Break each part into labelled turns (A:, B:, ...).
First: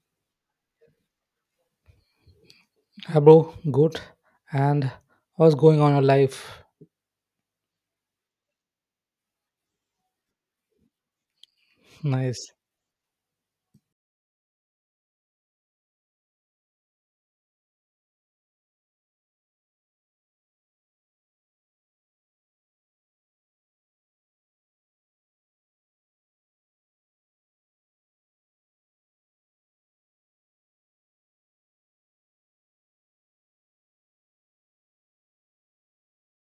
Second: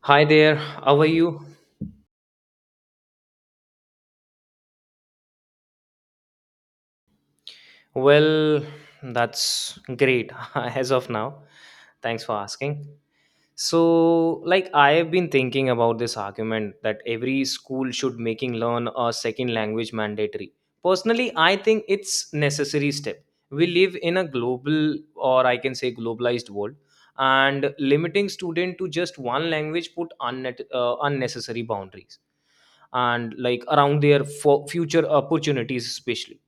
A: Hi there, how are you?
B: Hi, bro. Good. And what's going on in your life?
A: Well, that's great as of now. Thanks for
B: Nice.
A: asking. So, like I have been thinking about this argument that every school should making learn a second language mandatory. Personally, I think it's necessary step. We live in a global, or I can say globalized world, and limiting student to just one language put unnecessary boundaries and like around their future opportunities especially.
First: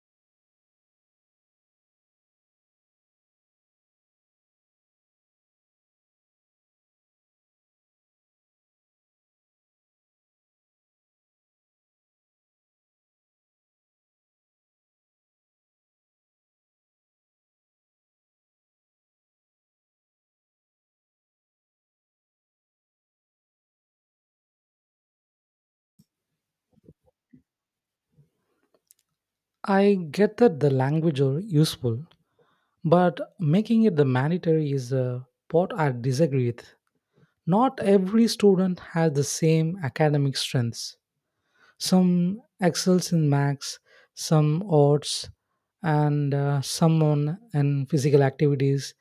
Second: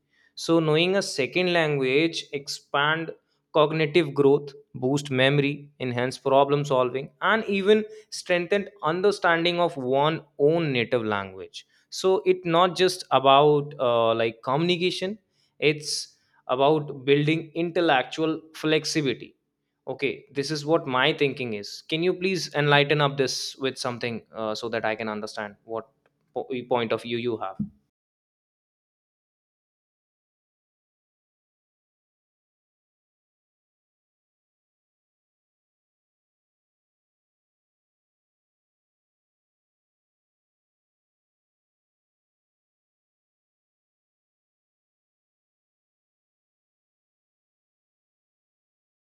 A: So knowing a second language expand cognitive growth, boost memory, enhance problem solving, and even strengthen understanding of one own native language. So it's not just about like communication, it's about building intellectual flexibility. Okay, this is what my thinking is. Can you please enlighten up this with something, so that I can understand what point of view you have?
B: I get that the language are useful, but making it the mandatory is a part I disagree with. Not every student has the same academic strengths. Some excels in maths, some arts, and some on in physical activities.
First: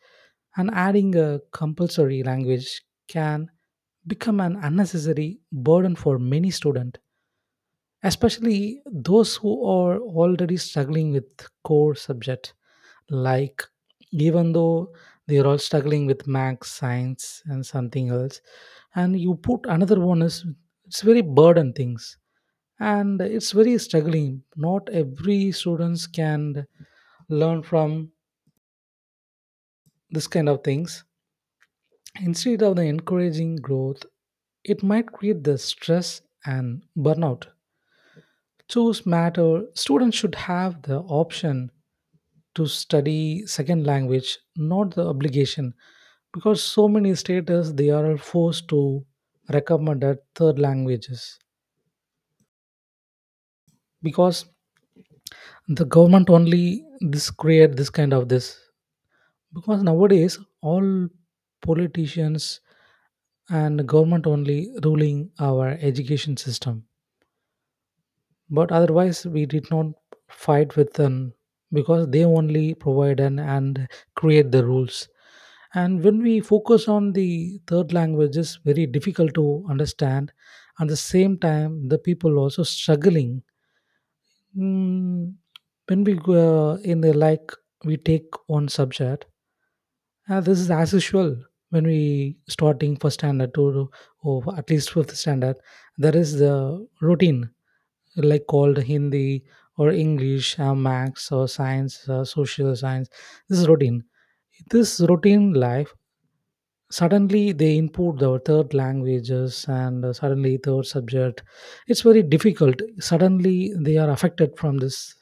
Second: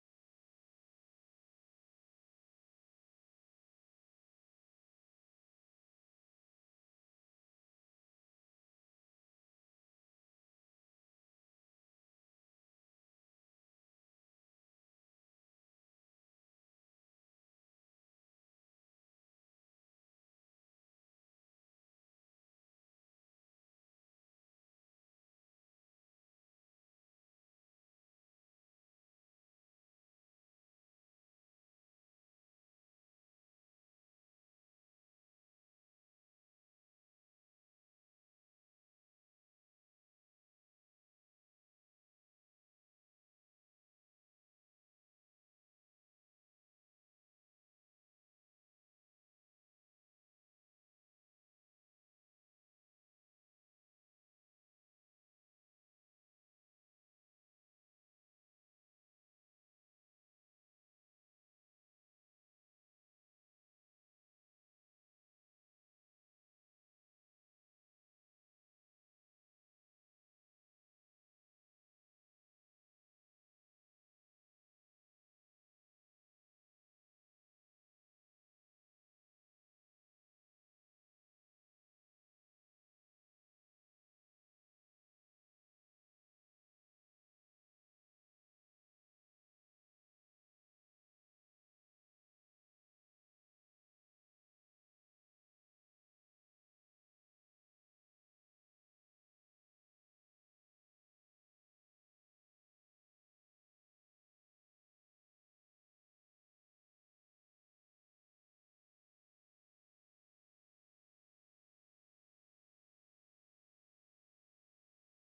B: And adding a compulsory language can become an unnecessary burden for many students, especially those who are already struggling with core subject, like even though they are all struggling with math, science and something else and you put another one, is it's very burden things and it's very struggling. Not every students can learn from this kind of things. Instead of the encouraging growth, it might create the stress and burnout. Choose matter, students should have the option to study second language, not the obligation, because so many states they are forced to recommend that third languages, because the government only this create this kind of this, because nowadays all politicians and government only ruling our education system, but otherwise we did not fight with them because they only provide and create the rules. And when we focus on the third language is very difficult to understand. At the same time the people also struggling. Mm, when we go in the like, we take one subject. This is as usual when we starting first standard to or at least fifth standard. There is the routine like called Hindi or English, Max or Science, Social Science. This is routine. This routine life, suddenly they input the third languages and suddenly third subject. It's very difficult. Suddenly they are affected from this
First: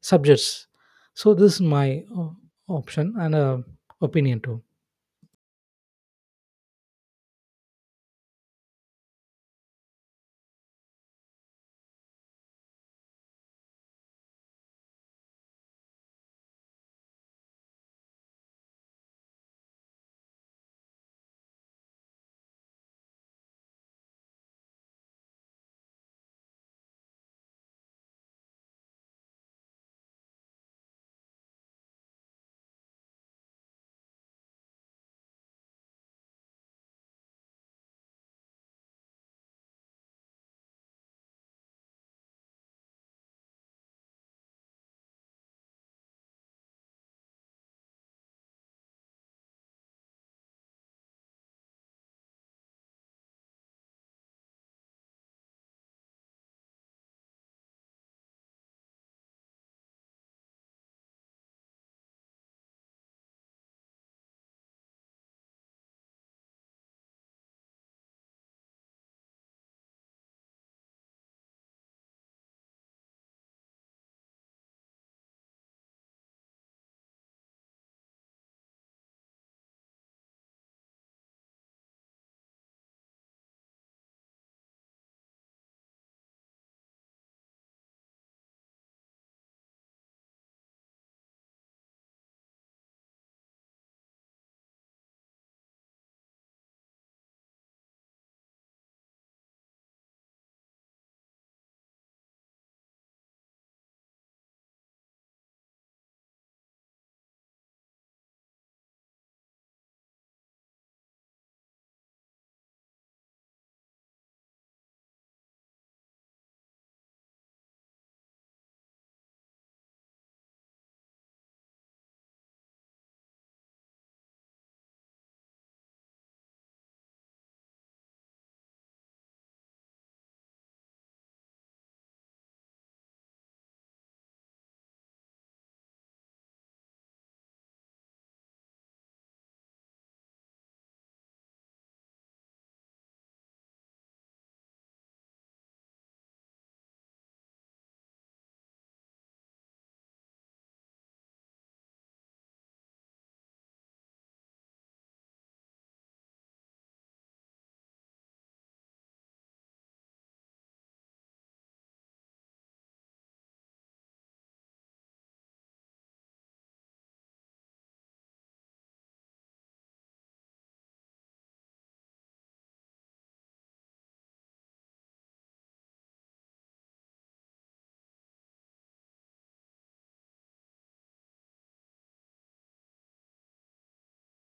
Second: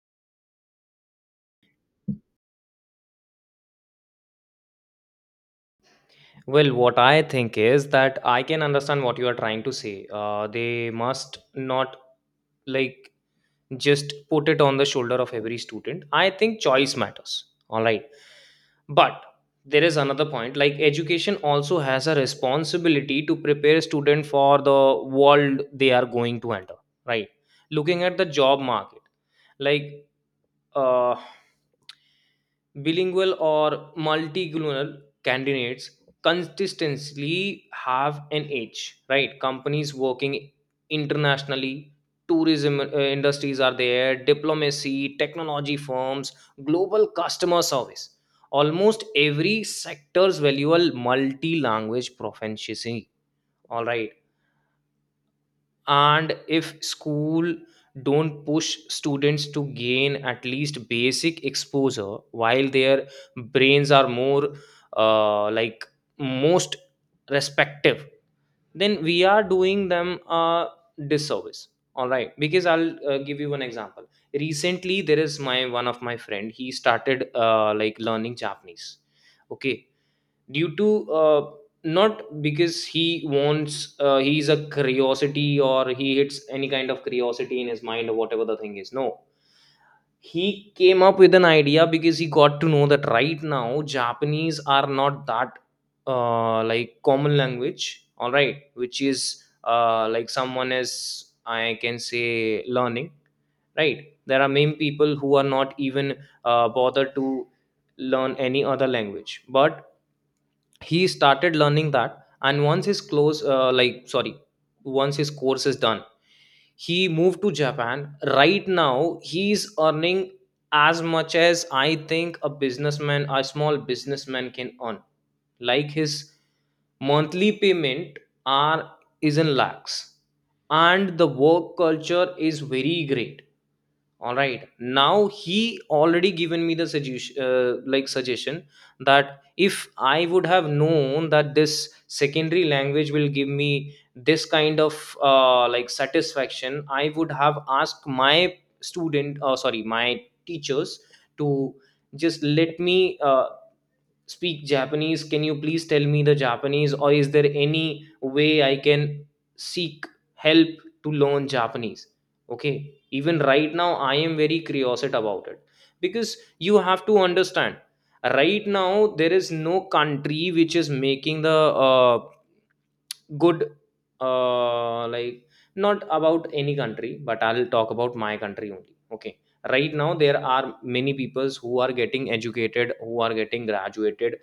B: subjects. So this is my option and opinion too.
A: Well, what I think is that I can understand what you are trying to say. They must not, like, just put it on the shoulder of every student. I think choice matters, all right? But there is another point, like education also has a responsibility to prepare student for the world they are going to enter, right? Looking at the job market, like, uh, bilingual or multilingual candidates consistently have an edge, right? Companies working internationally, tourism industries are there, diplomacy, technology firms, global customer service, almost every sector's valuable multi-language proficiency, all right? And if school don't push students to gain at least basic exposure while their brains are more, like most respective, then we are doing them a disservice. All right, because I'll give you one example. Recently there is my one of my friend, he started, like, learning Japanese. Okay, due to not because he wants, he's a curiosity or he hits any kind of curiosity in his mind or whatever the thing is, no. He came up with an idea because he got to know that right now Japanese are not that, like, common language, all right, which is, like, someone is, I can say, learning. Right, there are many people who are not even bothered to learn any other language, but he started learning that. And once his close, sorry, once his course is done, he moved to Japan. Right now he's earning as much as, I think, a businessman, a small businessman, can earn. Like his monthly payment are is in lakhs, and the work culture is very great. All right, now he already given me the suggestion, suggestion that if I would have known that this secondary language will give me this kind of, like, satisfaction, I would have asked my student, sorry, my teachers to just let me, speak Japanese. Can you please tell me the Japanese, or is there any way I can seek help to learn Japanese? Okay, even right now, I am very curious about it because you have to understand right now there is no country which is making the, good, uh like not about any country, but I'll talk about my country only. Okay, right now there are many peoples who are getting educated, who are getting graduated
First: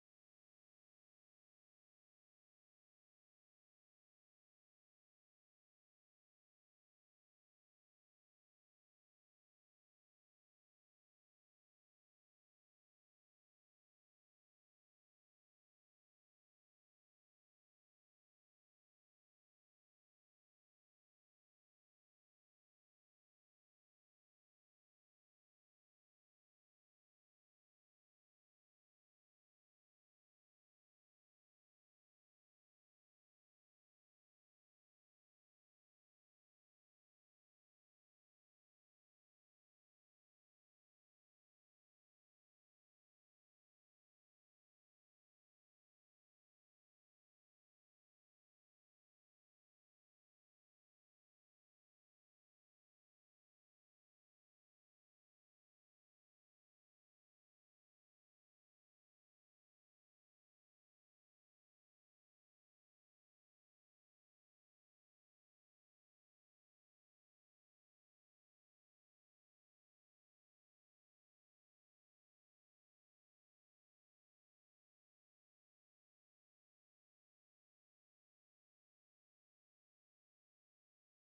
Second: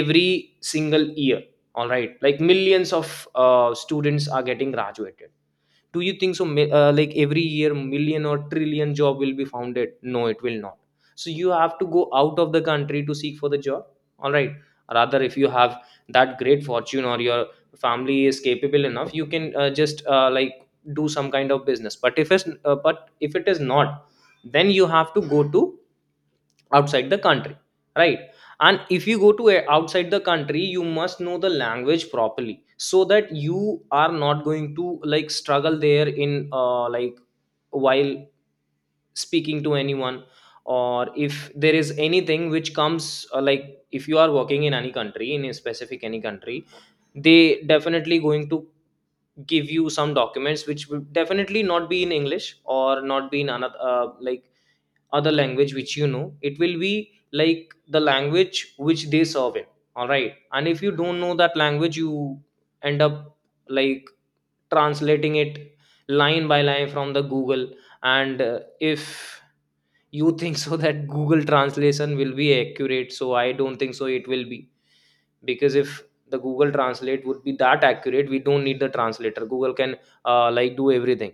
A: every single year. All right, like millions of students are getting graduated. Do you think so like every year million or trillion job will be founded? No, it will not. So you have to go out of the country to seek for the job, all right? Rather, if you have that great fortune or your family is capable enough, you can, just, like, do some kind of business. But if it is not, then you have to go to outside the country, right? And if you go to a, outside the country, you must know the language properly so that you are not going to like struggle there in, like, while speaking to anyone. Or if there is anything which comes, like, if you are working in any country, in a specific any country, they definitely going to give you some documents which will definitely not be in English or not be in another, like, other language which you know. It will be like the language which they serve it. All right, and if you don't know that language, you end up, like, translating it line by line from the Google. And if you think so that Google translation will be accurate, so I don't think so it will be. Because if the Google translate would be that accurate, we don't need the translator. Google can, like, do everything.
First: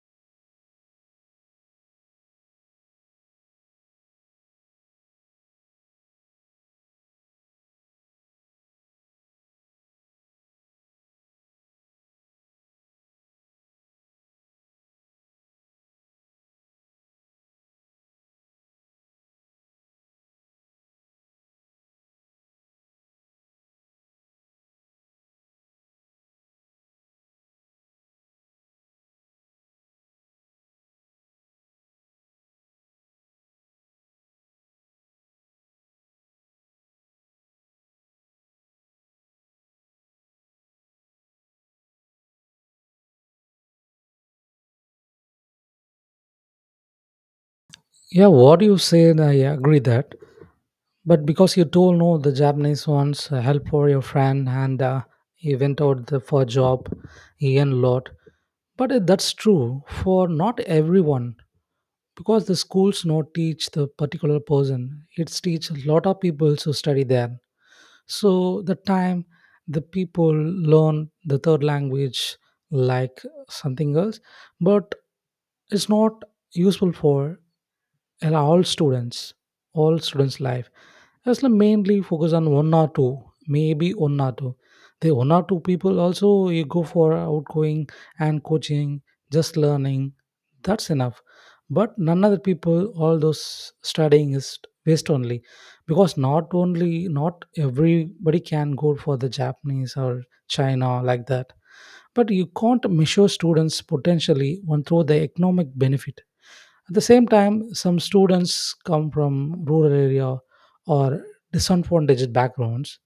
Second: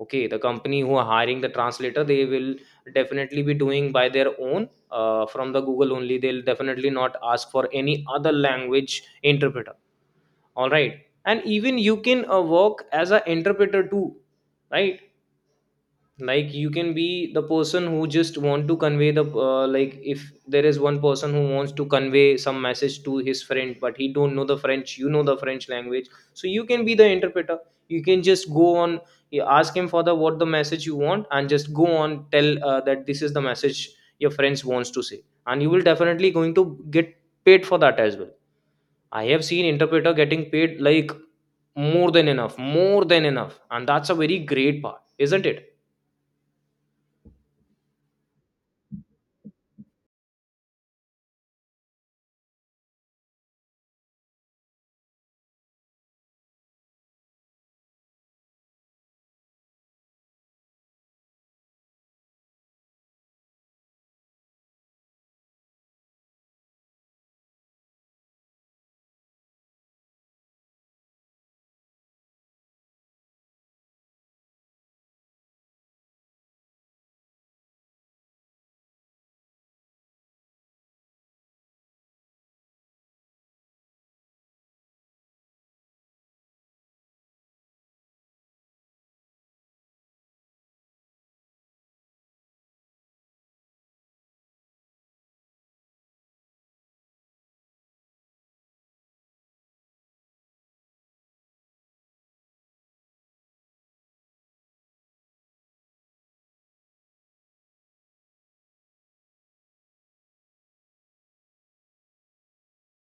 A: Okay, the company who are hiring the translator, they will definitely be doing by their own, from the Google only. They'll definitely not ask for any other language interpreter, all right? And even you can, work as an interpreter too, right? Like, you can be the person who just want to convey the, like, if there is one person who wants to convey some message to his friend but he don't know the French, you know the French language, so you can be the interpreter. You can just go on, you ask him for the what the message you want, and just go on tell, that this is the message your friends wants to say. And you will definitely going to get paid for that as well. I have seen interpreter getting paid like more than enough, more than enough, and that's a very great part, isn't it?
B: Yeah, what you said, I agree that. But because you told no, the Japanese wants help for your friend, and he went out the, for a job, he earned a lot. But that's true for not everyone because the schools not teach the particular person. It's teach a lot of people to study there. So the time the people learn the third language, like something else, but it's not useful for and all students' life. That's the mainly focus on one or two, maybe one or two. The one or two people also you go for outgoing and coaching, just learning. That's enough. But none other people, all those studying is waste only, because not only not everybody can go for the Japanese or China like that. But you can't measure students' potentially one through the economic benefit. At the same time, some students come from rural area or disadvantaged backgrounds.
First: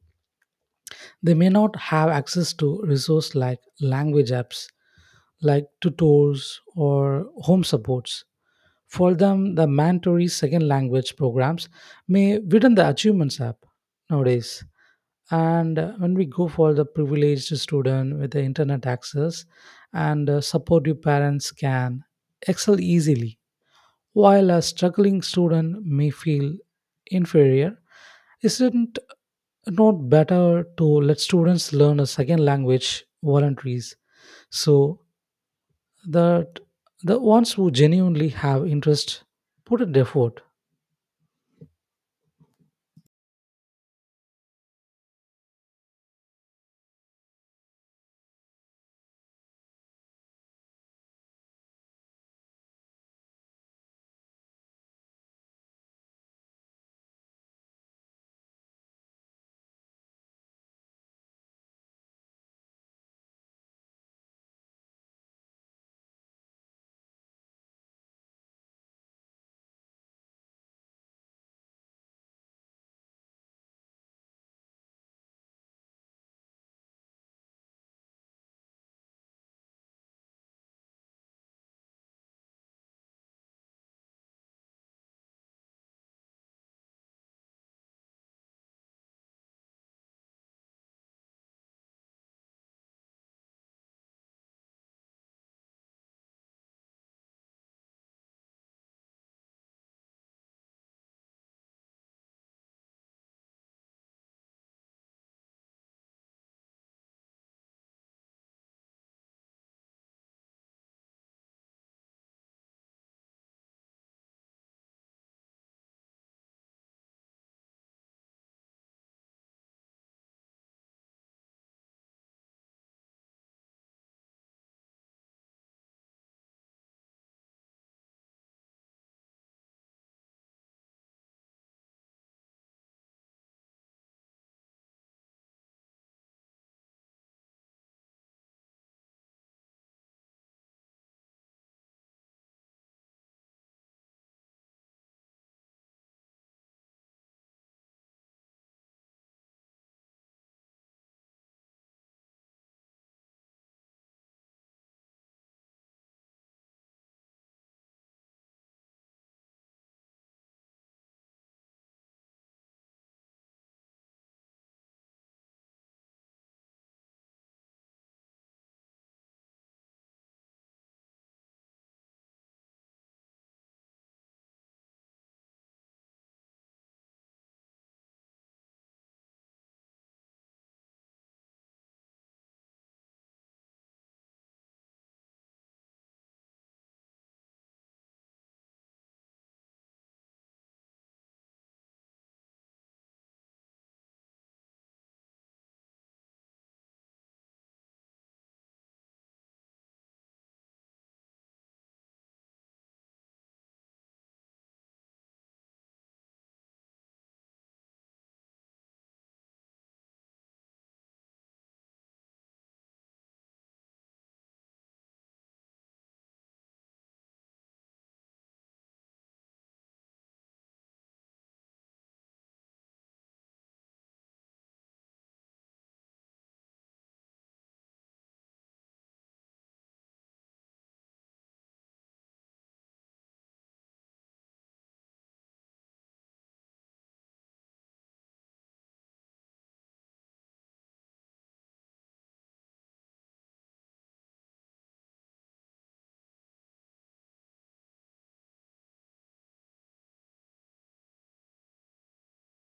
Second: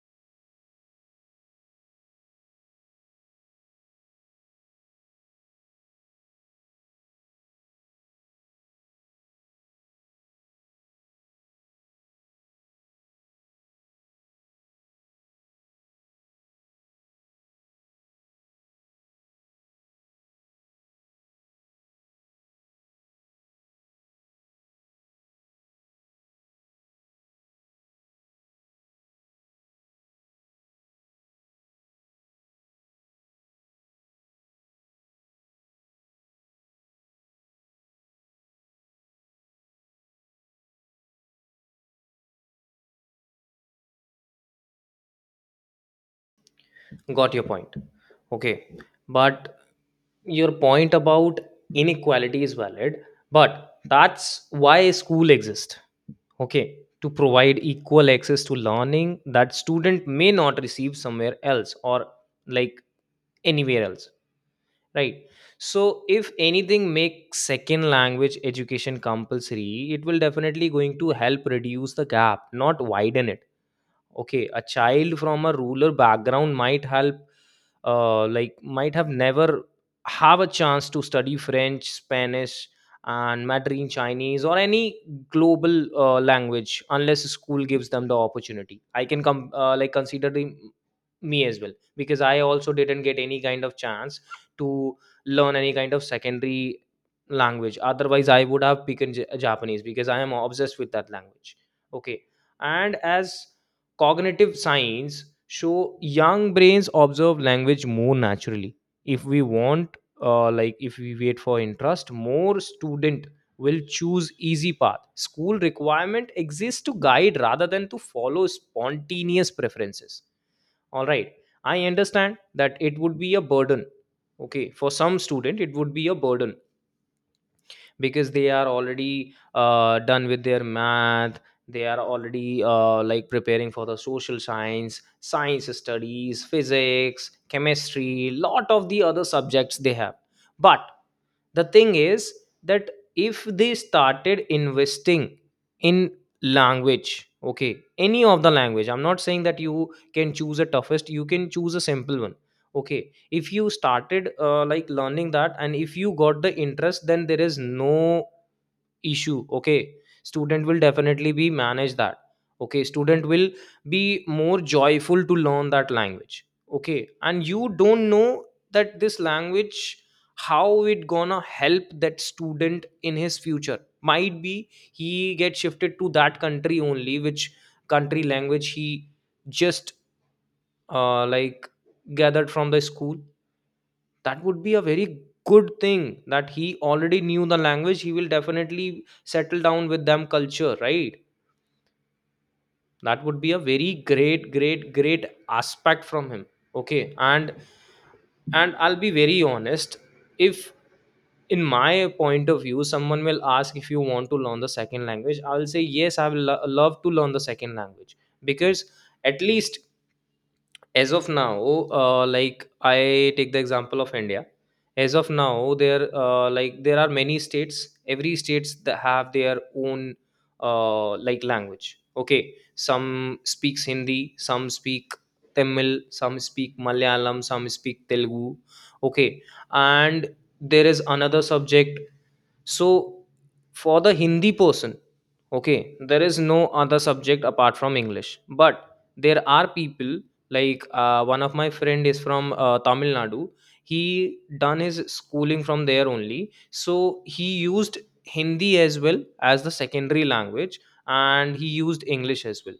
B: They may not have access to resources like language apps, like tutors or home supports. For them, the mandatory second language programs may widen the achievements app nowadays. And when we go for the privileged student with the internet access and supportive parents can excel easily, while a struggling student may feel inferior. Isn't it not better to let students learn a second language voluntaries, so that the ones who genuinely have interest put an effort?
A: Got your point. Okay. But your point about inequality is valid, but that's why school exists. Okay, to provide equal access to learning that student may not receive somewhere else or, like, anywhere else. Right. So if anything, make second language education compulsory, it will definitely going to help reduce the gap, not widen it. Okay, a child from a rural background might help, like, might have never have a chance to study French, Spanish, and Mandarin Chinese or any global, language unless school gives them the opportunity. I can come, like, consider the, me as well, because I also didn't get any kind of chance to learn any kind of secondary language. Otherwise, I would have picked Japanese because I am obsessed with that language. Okay, and as cognitive science show, young brains observe language more naturally. If we want, like, if we wait for interest, more student will choose easy path. School requirement exists to guide rather than to follow spontaneous preferences, all right? I understand that it would be a burden. Okay, for some student it would be a burden because they are already, done with their math. They are already, like, preparing for the social science, science studies, physics, chemistry, lot of the other subjects they have. But the thing is that if they started investing in language, okay, any of the language, I'm not saying that you can choose a toughest, you can choose a simple one. Okay, if you started, like, learning that, and if you got the interest, then there is no issue. Okay, student will definitely be manage that. Okay, student will be more joyful to learn that language. Okay, and you don't know that this language how it gonna help that student in his future. Might be he get shifted to that country only, which country language he just, like, gathered from the school. That would be a very good thing that he already knew the language. He will definitely settle down with them culture, right? That would be a very great, great, great aspect from him. Okay, and I'll be very honest, if, in my point of view, someone will ask if you want to learn the second language, I'll say yes, I will love to learn the second language. Because at least, as of now, like, I take the example of India. As of now there, like, there are many states, every states that have their own, like, language. Okay, some speaks Hindi, some speak Tamil, some speak Malayalam, some speak Telugu. Okay, and there is another subject. So for the Hindi person, okay, there is no other subject apart from English. But there are people, like, one of my friend is from, Tamil Nadu. He done his schooling from there only, so he used Hindi as well as the secondary language, and he used English as well.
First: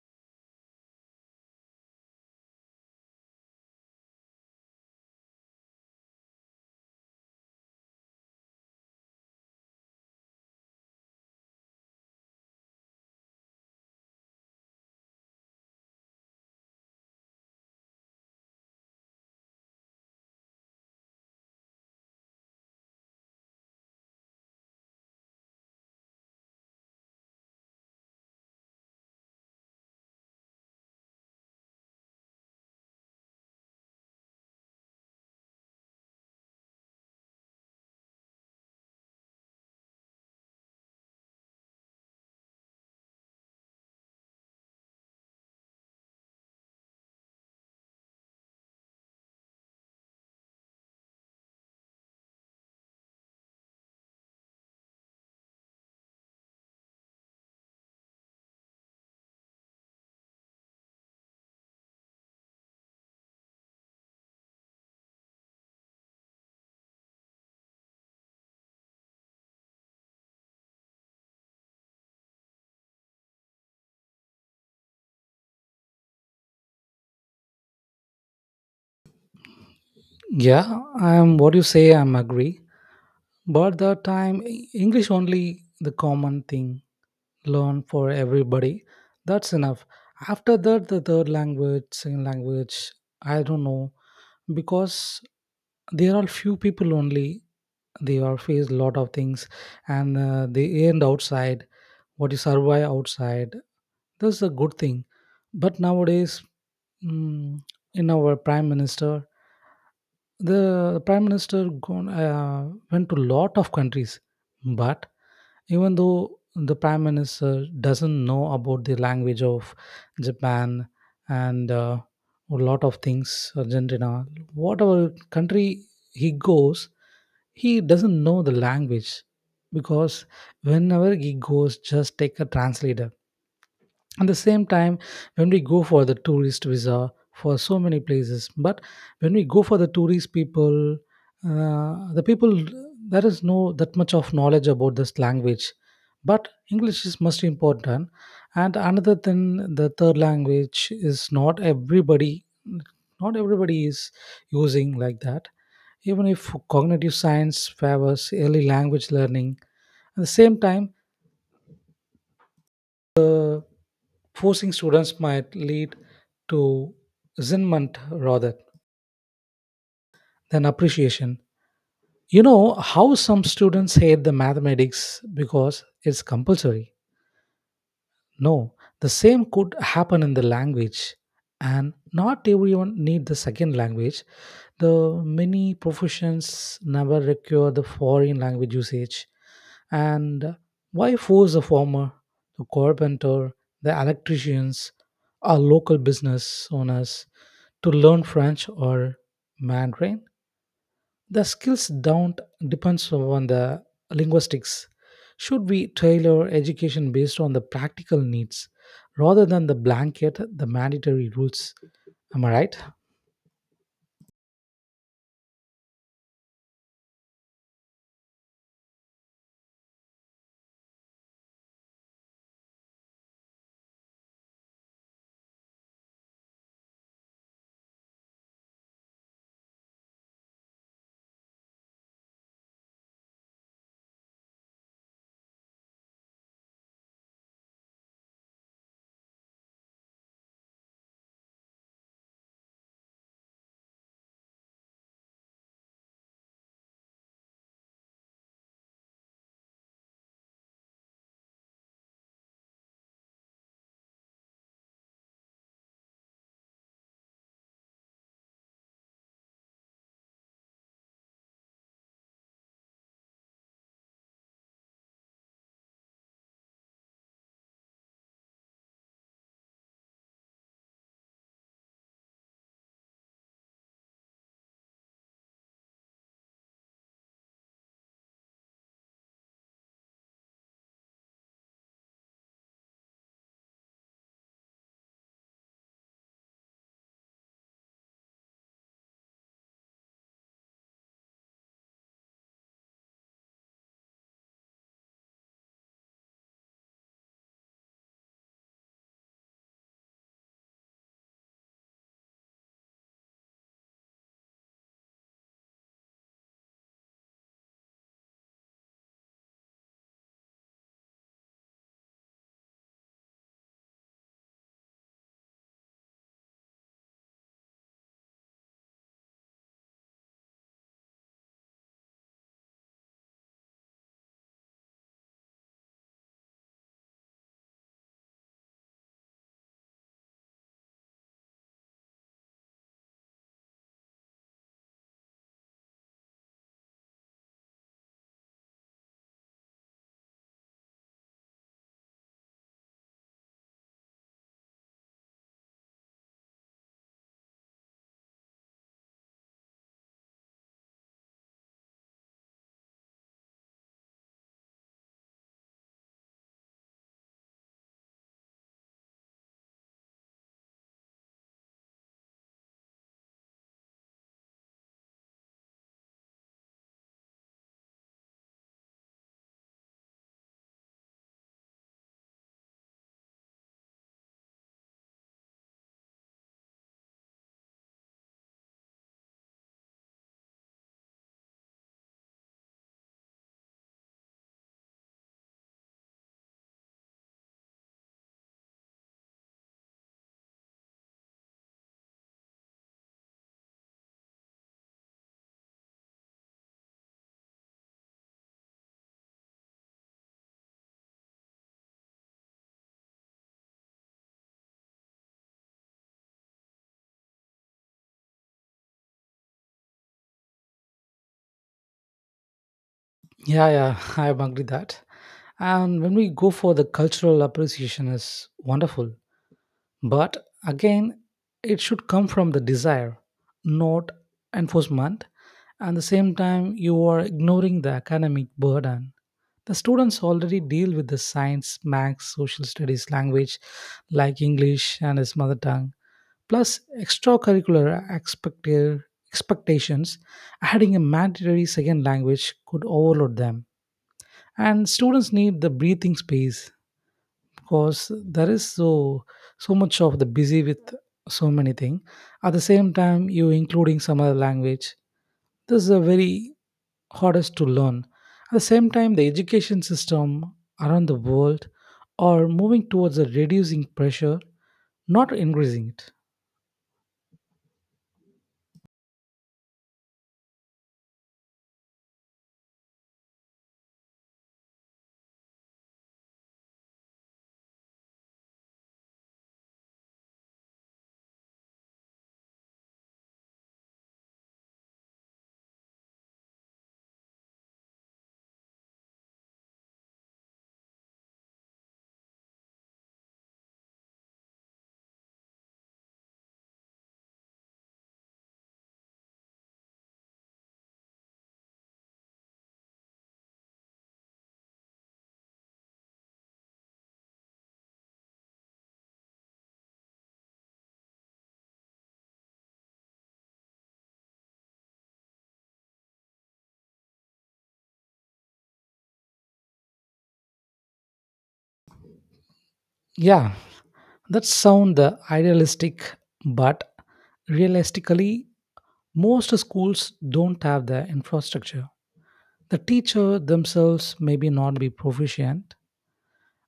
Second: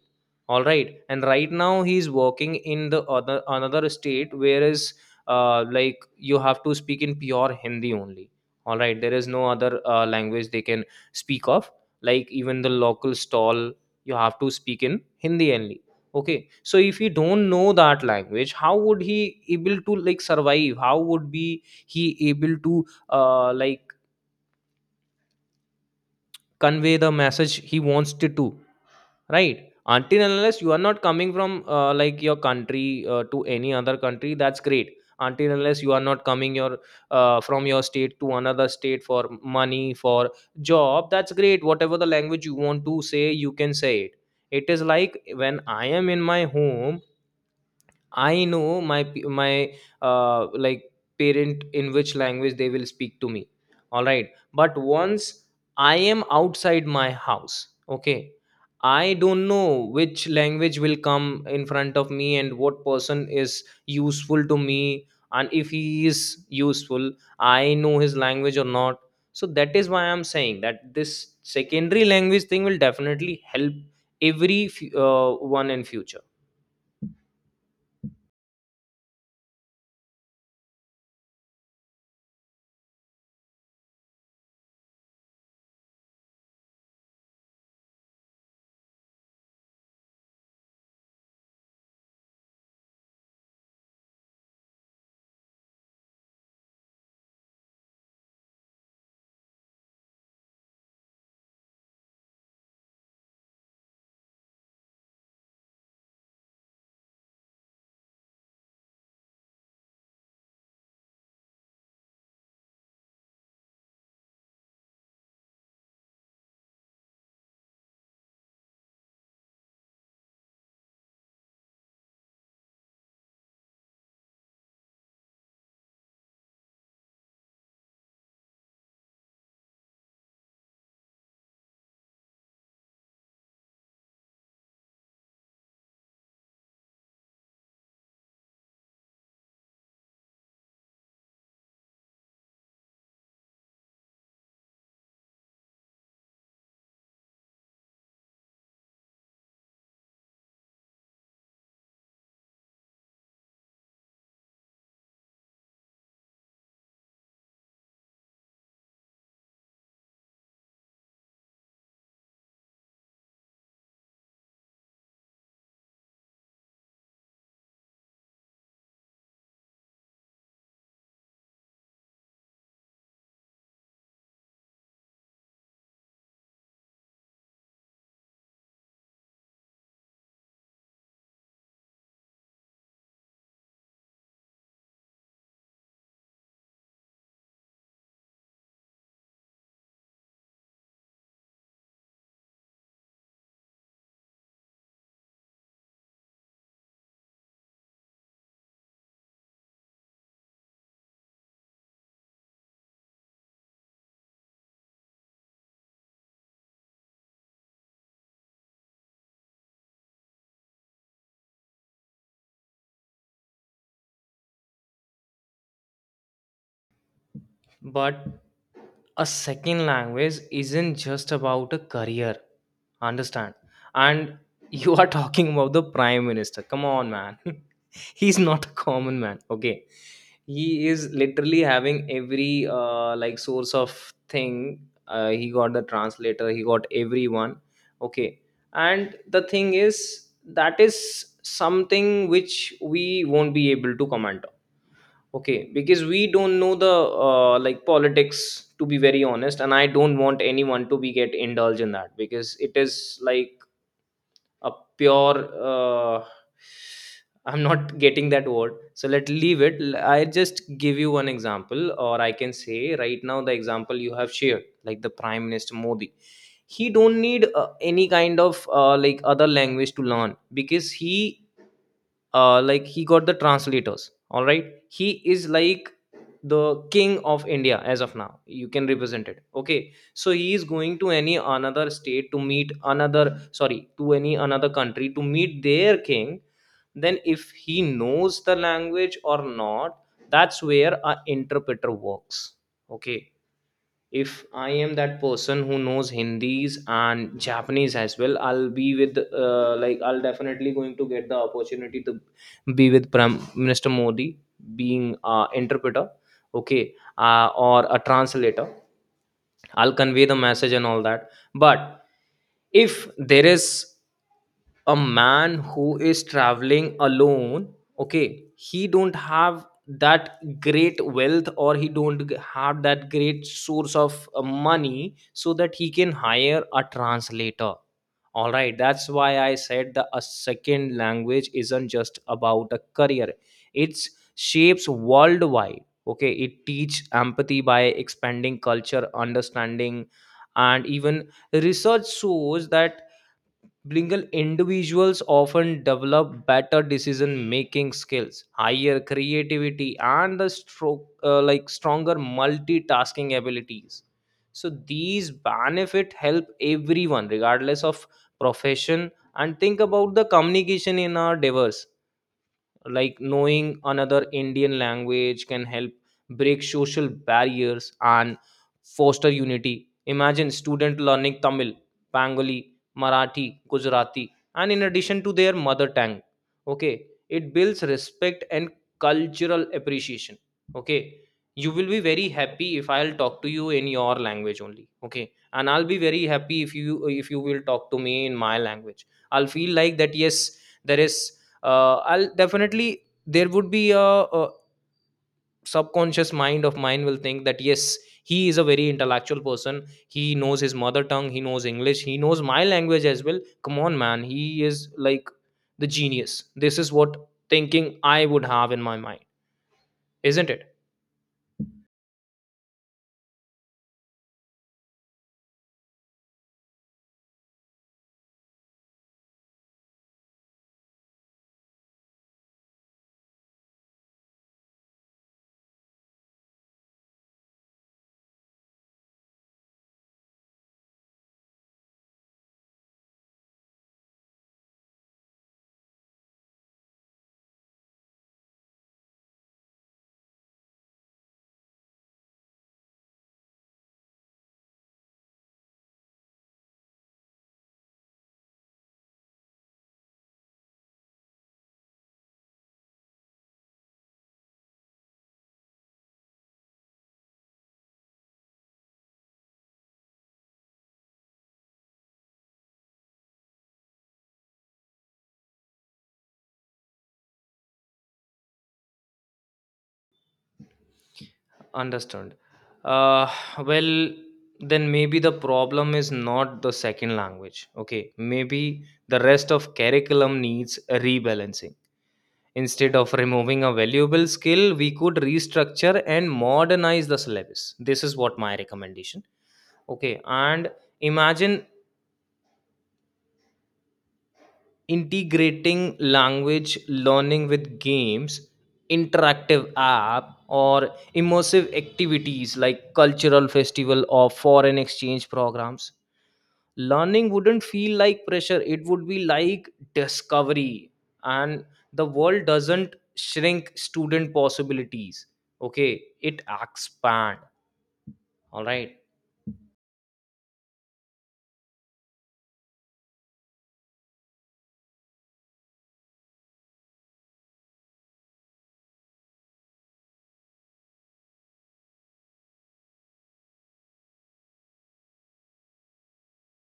A: All right, and right now he's working in the other, another state, whereas, like, you have to speak in pure Hindi only. All right, there is no other, language they can speak of. Like even the local stall, you have to speak in Hindi only. Okay, so if he don't know that language, how would he able to like survive? How would be he able to, like, convey the message he wants to Do, right? Until and unless you are not coming from like your country to any other country, that's great. Until and unless you are not coming your from your state to another state for money, for job, that's great. Whatever the language you want to say, you can say it. It is like when I am in my home, I know my uh, like parent, in which language they will speak to me. All right, but once I am outside my house, okay, I don't know which language will come in front of me and what person is useful to me, and if he is useful, I know his language or not. So that is why I'm saying that this secondary language thing will definitely help every one in future.
B: Yeah, I am what you say, I'm agree. But the time English only the common thing learn for everybody. That's enough. After that, the third language, second language, I don't know, because there are few people only. They are face lot of things, and they end outside. What you survive outside, that's a good thing. But nowadays, mm, in our prime minister. The prime minister gone, went to lot of countries, but even though the prime minister doesn't know about the language of Japan and a lot of things, Argentina, whatever country he goes, he doesn't know the language, because whenever he goes, just take a translator. At the same time, when we go for the tourist visa for so many places, but when we go for the tourist people, the people, there is no that much of knowledge about this language. But English is most important. And another thing, the third language is not everybody, not everybody is using like that. Even if cognitive science favors early language learning, at the same time forcing students might lead to resentment rather than appreciation. You know how some students hate the mathematics because it's compulsory? No, the same could happen in the language. And not everyone need the second language. The many professions never require the foreign language usage. And why force the former, the carpenter, the electricians, our local business owners to learn French or Mandarin? The skills don't depends on the linguistics. Should we tailor education based on the practical needs rather than the blanket, the mandatory rules? Am I right?
A: But a second language isn't just about a career, understand? And you are talking about the prime minister. Come on, man. He's not a common man, okay? He is literally having every like source of thing. He got the translator, he got everyone, okay? And the thing is, that is something which we won't be able to comment. Okay, because we don't know the like politics, to be very honest, and I don't want anyone to be get indulged in that, because it is like a pure. I'm not getting that word, so let leave it. I just give you one example, or I can say right now the example you have shared, like the Prime Minister Modi. He don't need any kind of like other language to learn, because he like he got the translators. All right, he is like the king of India as of now, you can represent it. Okay, so he is going to any another state to meet another, sorry, to any another country to meet their king. Then if he knows the language or not, that's where an interpreter works. Okay, if I am that person who knows Hindis and Japanese as well, I'll be with like I'll definitely going to get the opportunity to be with Prime Minister Modi being interpreter, okay, or a translator. I'll convey the message and all that. But if there is a man who is traveling alone, okay, he don't have that great wealth, or he don't g- have that great source of money, so that he can hire a translator. All right, that's why I said the a second language isn't just about a career, it shapes worldwide. Okay, it teach empathy by expanding culture understanding, and even research shows that Blingle individuals often develop better decision making skills, higher creativity, and the stroke like stronger multitasking abilities. So these benefit help everyone regardless of profession. And think about the communication in our diverse, like knowing another Indian language can help break social barriers and foster unity. Imagine student learning Tamil, Bengali, Marathi, Gujarati, and in addition to their mother tongue. Okay, it builds respect and cultural appreciation. Okay, you will be very happy if I'll talk to you in your language only, okay, and I'll be very happy if you will talk to me in my language. I'll feel like that, yes, there is I'll definitely there would be a subconscious mind of mine will think that yes, he is a very intellectual person, he knows his mother tongue, he knows English, he knows my language as well. Come on, man, he is like the genius. This is what thinking I would have in my mind, isn't it?
B: Yeah, yeah, I agree that. And when we go for the cultural appreciation is wonderful, but again, it should come from the desire, not enforcement. And the same time, you are ignoring the academic burden. The students already deal with the science, maths, social studies language like English and his mother tongue, plus extracurricular expectations. Adding a mandatory second language could overload them. And students need the breathing space because there is so so much of the busy with so many things. At the same time, you including some other language. This is a very hardest to learn. At the same time, the education system around the world are moving towards a reducing pressure, not increasing it.
A: Understood. uh, well, then maybe the problem is not the second language. Okay, maybe the rest of curriculum needs rebalancing. Instead of removing a valuable skill, we could restructure and modernize the syllabus. This is what my recommendation. Okay, and imagine integrating language learning with games, interactive app, or immersive activities like cultural festival or foreign exchange programs. Learning wouldn't feel like pressure, it would be like discovery. And the world doesn't shrink student possibilities. Okay, it expand, all right.
B: Yeah, that sound the idealistic, but realistically, most schools don't have the infrastructure. The teacher themselves may be not be proficient,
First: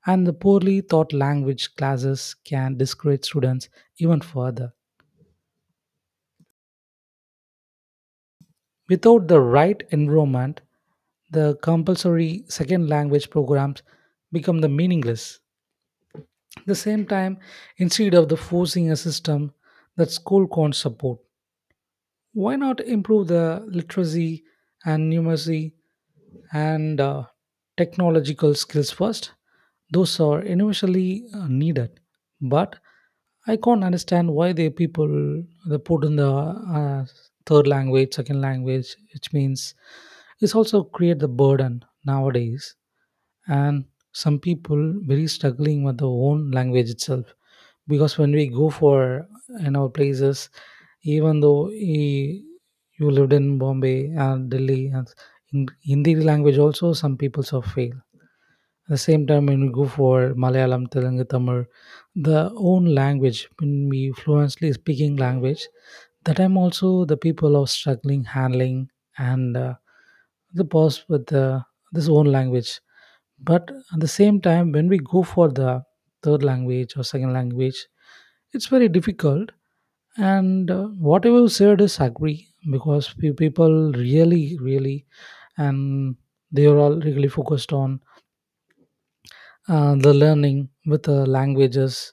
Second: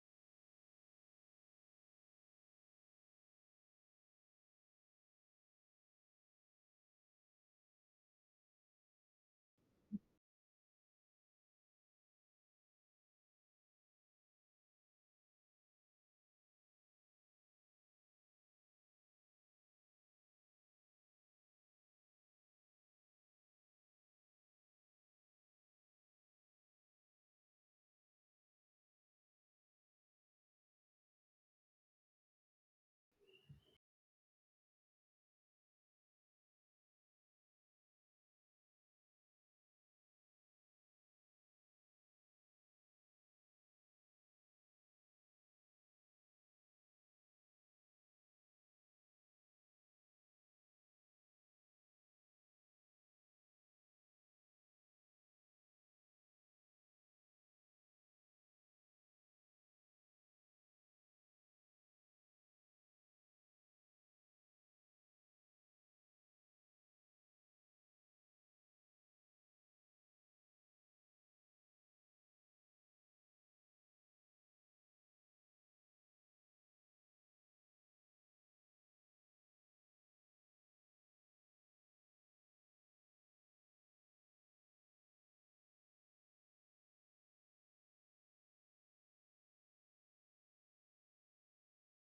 B: and the poorly taught language classes can discourage students even further. Without the right environment, the compulsory second language programs become the meaningless. At the same time, instead of the forcing a system that school can't support, why not improve the literacy and numeracy and technological skills first. Those are initially needed, but I can't understand why they people they put in the third language, second language, which means it's also create the burden nowadays. And some people very struggling with their own language itself, because when we go for in our places, even though he, you lived in Bombay and Delhi and in Hindi language also some people so fail. At the same time, when we go for Malayalam, Telugu, Tamil, the own language, when we fluently speaking language, that time also the people are struggling handling and the pause with the this own language. But at the same time, when we go for the third language or second language, it's very difficult. And whatever you said is agree, because few people really, really, and they are all really focused on the learning with the languages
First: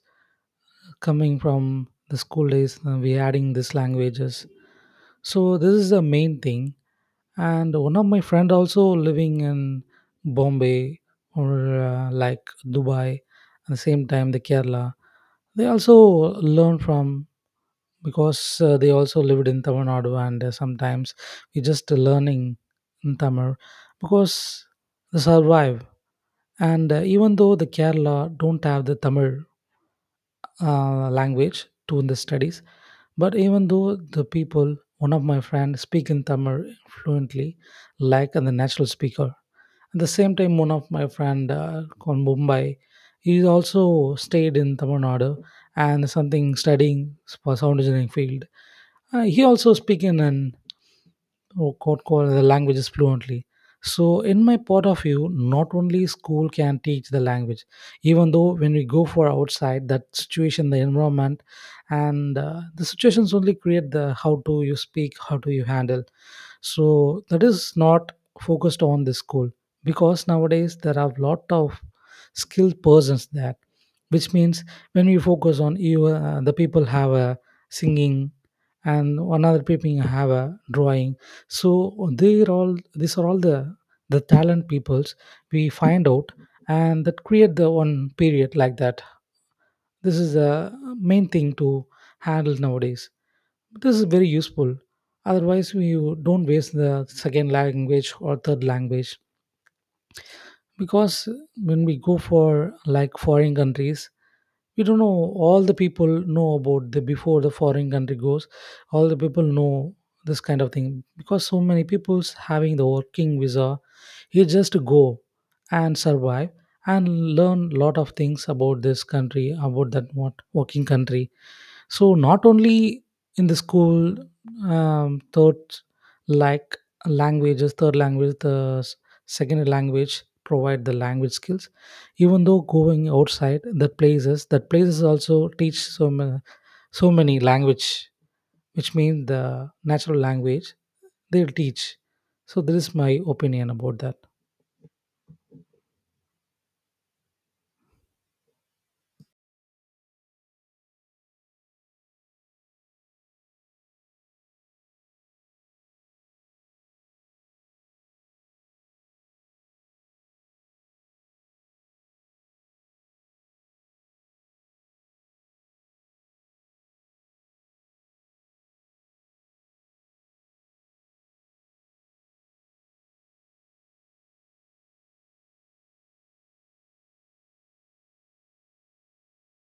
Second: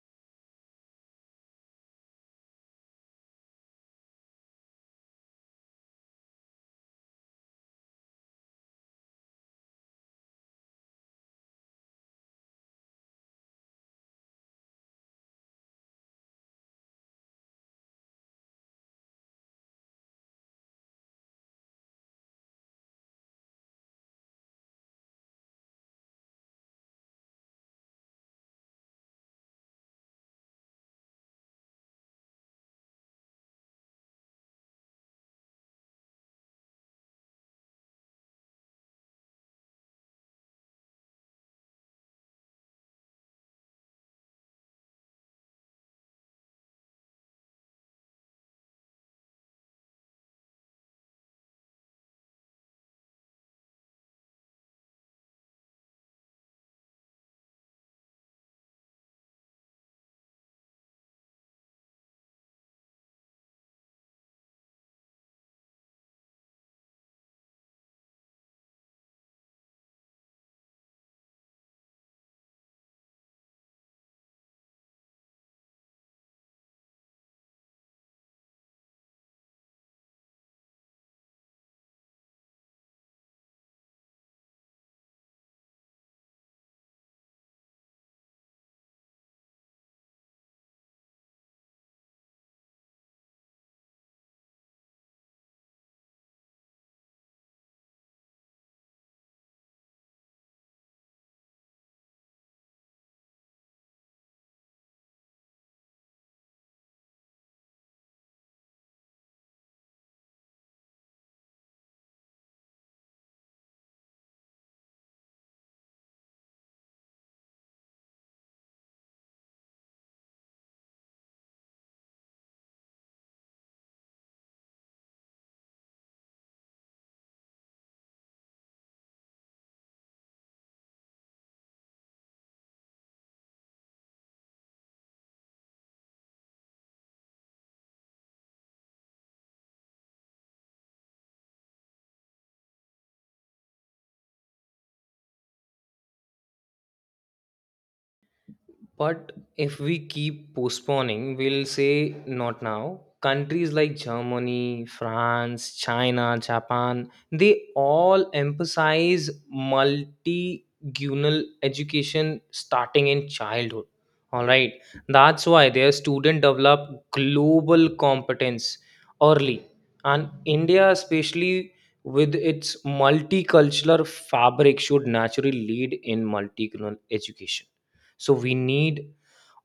B: coming from the school days. Uh, we adding these languages, so this is the main thing. And one of my friend also living in Bombay or like Dubai, at the same time the Kerala, they also learn from, because they also lived in Tamil Nadu and sometimes we just learning in Tamil because they survive. And even though the Kerala don't have the Tamil language to in the studies, but even though the people, one of my friends speak in Tamil fluently, like and the natural speaker. At the same time, one of my friend from Mumbai, he also stayed in Tamil Nadu and something studying for sound engineering field. He also speak in an or called call the languages fluently. So, in my point of view, not only school can teach the language, even though when we go for outside, that situation, the environment, and the situations only create the how do you speak, how do you handle. So, that is not focused on the school, because nowadays there are a lot of skilled persons there, which means when we focus on you the people have a singing and another people have a drawing, so they're all these are all the talent peoples we find out, and that create the one period like that. This is the main thing to handle nowadays. This is very useful. Otherwise we don't waste the second language or third language, because when we go for like foreign countries we don't know all the people know about the before the foreign country goes, all the people know this kind of thing because so many people's having the working visa. You just go and survive and learn lot of things about this country about that what working country. So not only in the school, third like languages, third language, second language provide the language skills. Even though going outside, that places, that places also teach so many, so many language, which means the natural language they'll teach. So this is my opinion about that.
A: But if we keep postponing, we'll say not now. Countries like Germany, France, China, Japan, they all emphasize multigunal education starting in childhood. All right. That's why their students develop global competence early. And India, especially with its multicultural fabric, should naturally lead in multicultural education. So we need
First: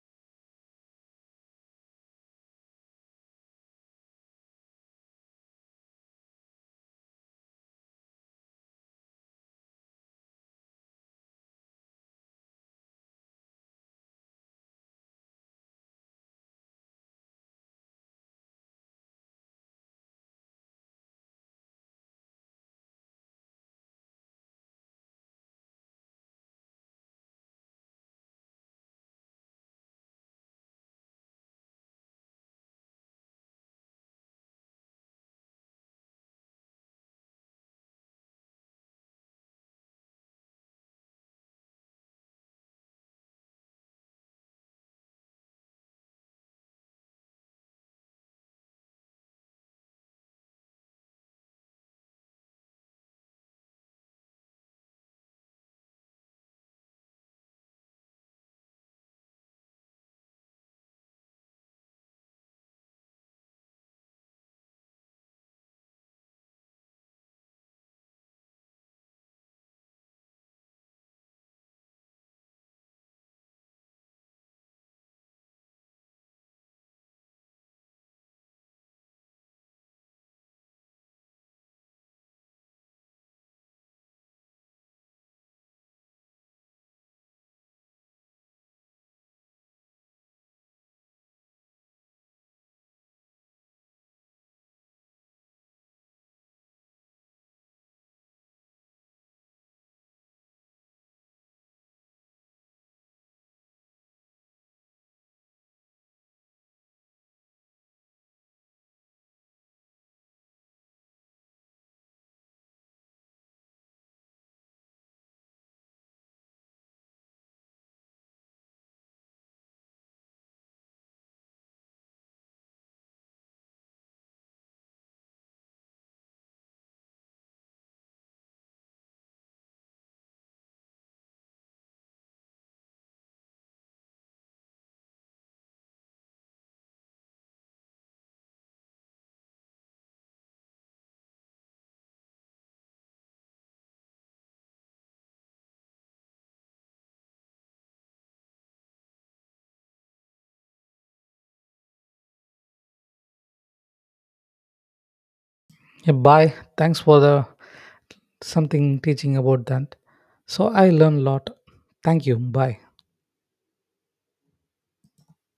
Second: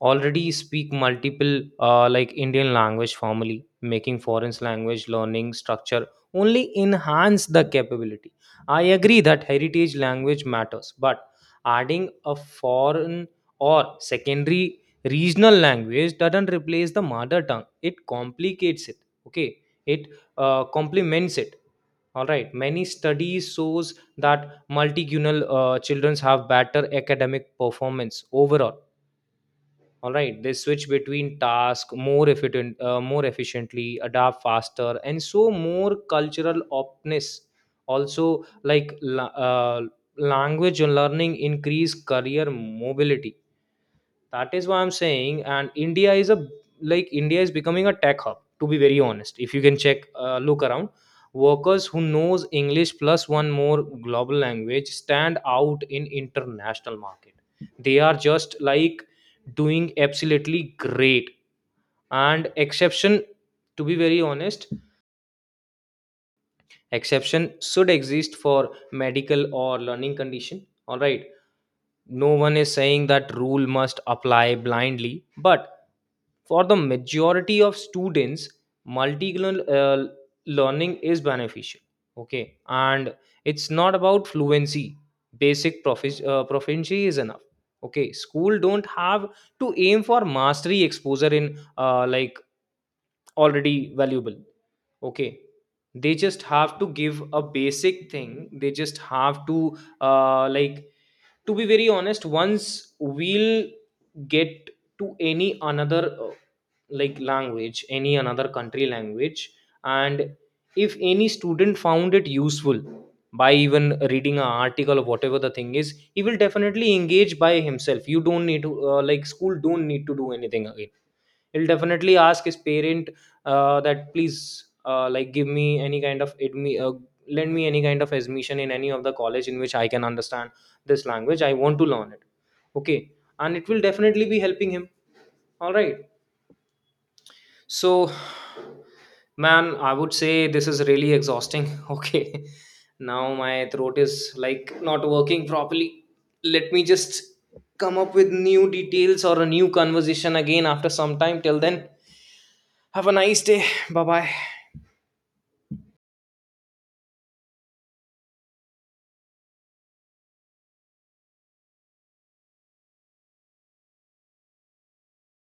A: already speak multiple like Indian language. Formally making foreign language learning structure only enhance the capability. I agree that heritage language matters, but adding a foreign or secondary regional language doesn't replace the mother tongue, it complicates it. Okay, it complements it. All right, many studies shows that multilingual children have better academic performance overall. All right, they switch between tasks more efficient more efficiently, adapt faster, and so more cultural optness. Also, language learning increase career mobility. That is why I'm saying, and India is a, like India is becoming a tech hub, to be very honest. If you can check, look around. Workers who knows English plus one more global language stand out in international market. They are just like doing absolutely great. And exception, to be very honest, exception should exist for medical or learning condition. All right, no one is saying that rule must apply blindly. But for the majority of students, multilingual learning is beneficial. Okay, and it's not about fluency. Basic proficiency is enough. Okay, school don't have to aim for mastery. Exposure in like already valuable. Okay, they just have to give a basic thing. They just have to like, to be very honest, once we'll get to any another like language, any another country language, and if any student found it useful by even reading an article or whatever the thing is, he will definitely engage by himself. You don't need to like, school don't need to do anything again. He'll definitely ask his parent that please like give me any kind of lend me any kind of admission in any of the college in which I can understand this language. I want to learn it. Okay, and it will definitely be helping him. All right, so, man, I would say this is really exhausting. Okay, now my throat is like not working properly. Let me just come up with new details or a new conversation again after some time. Till then, have a nice day. Bye bye.
B: Yeah, bye, thanks for the something teaching about that, so I learned a lot. Thank you, bye.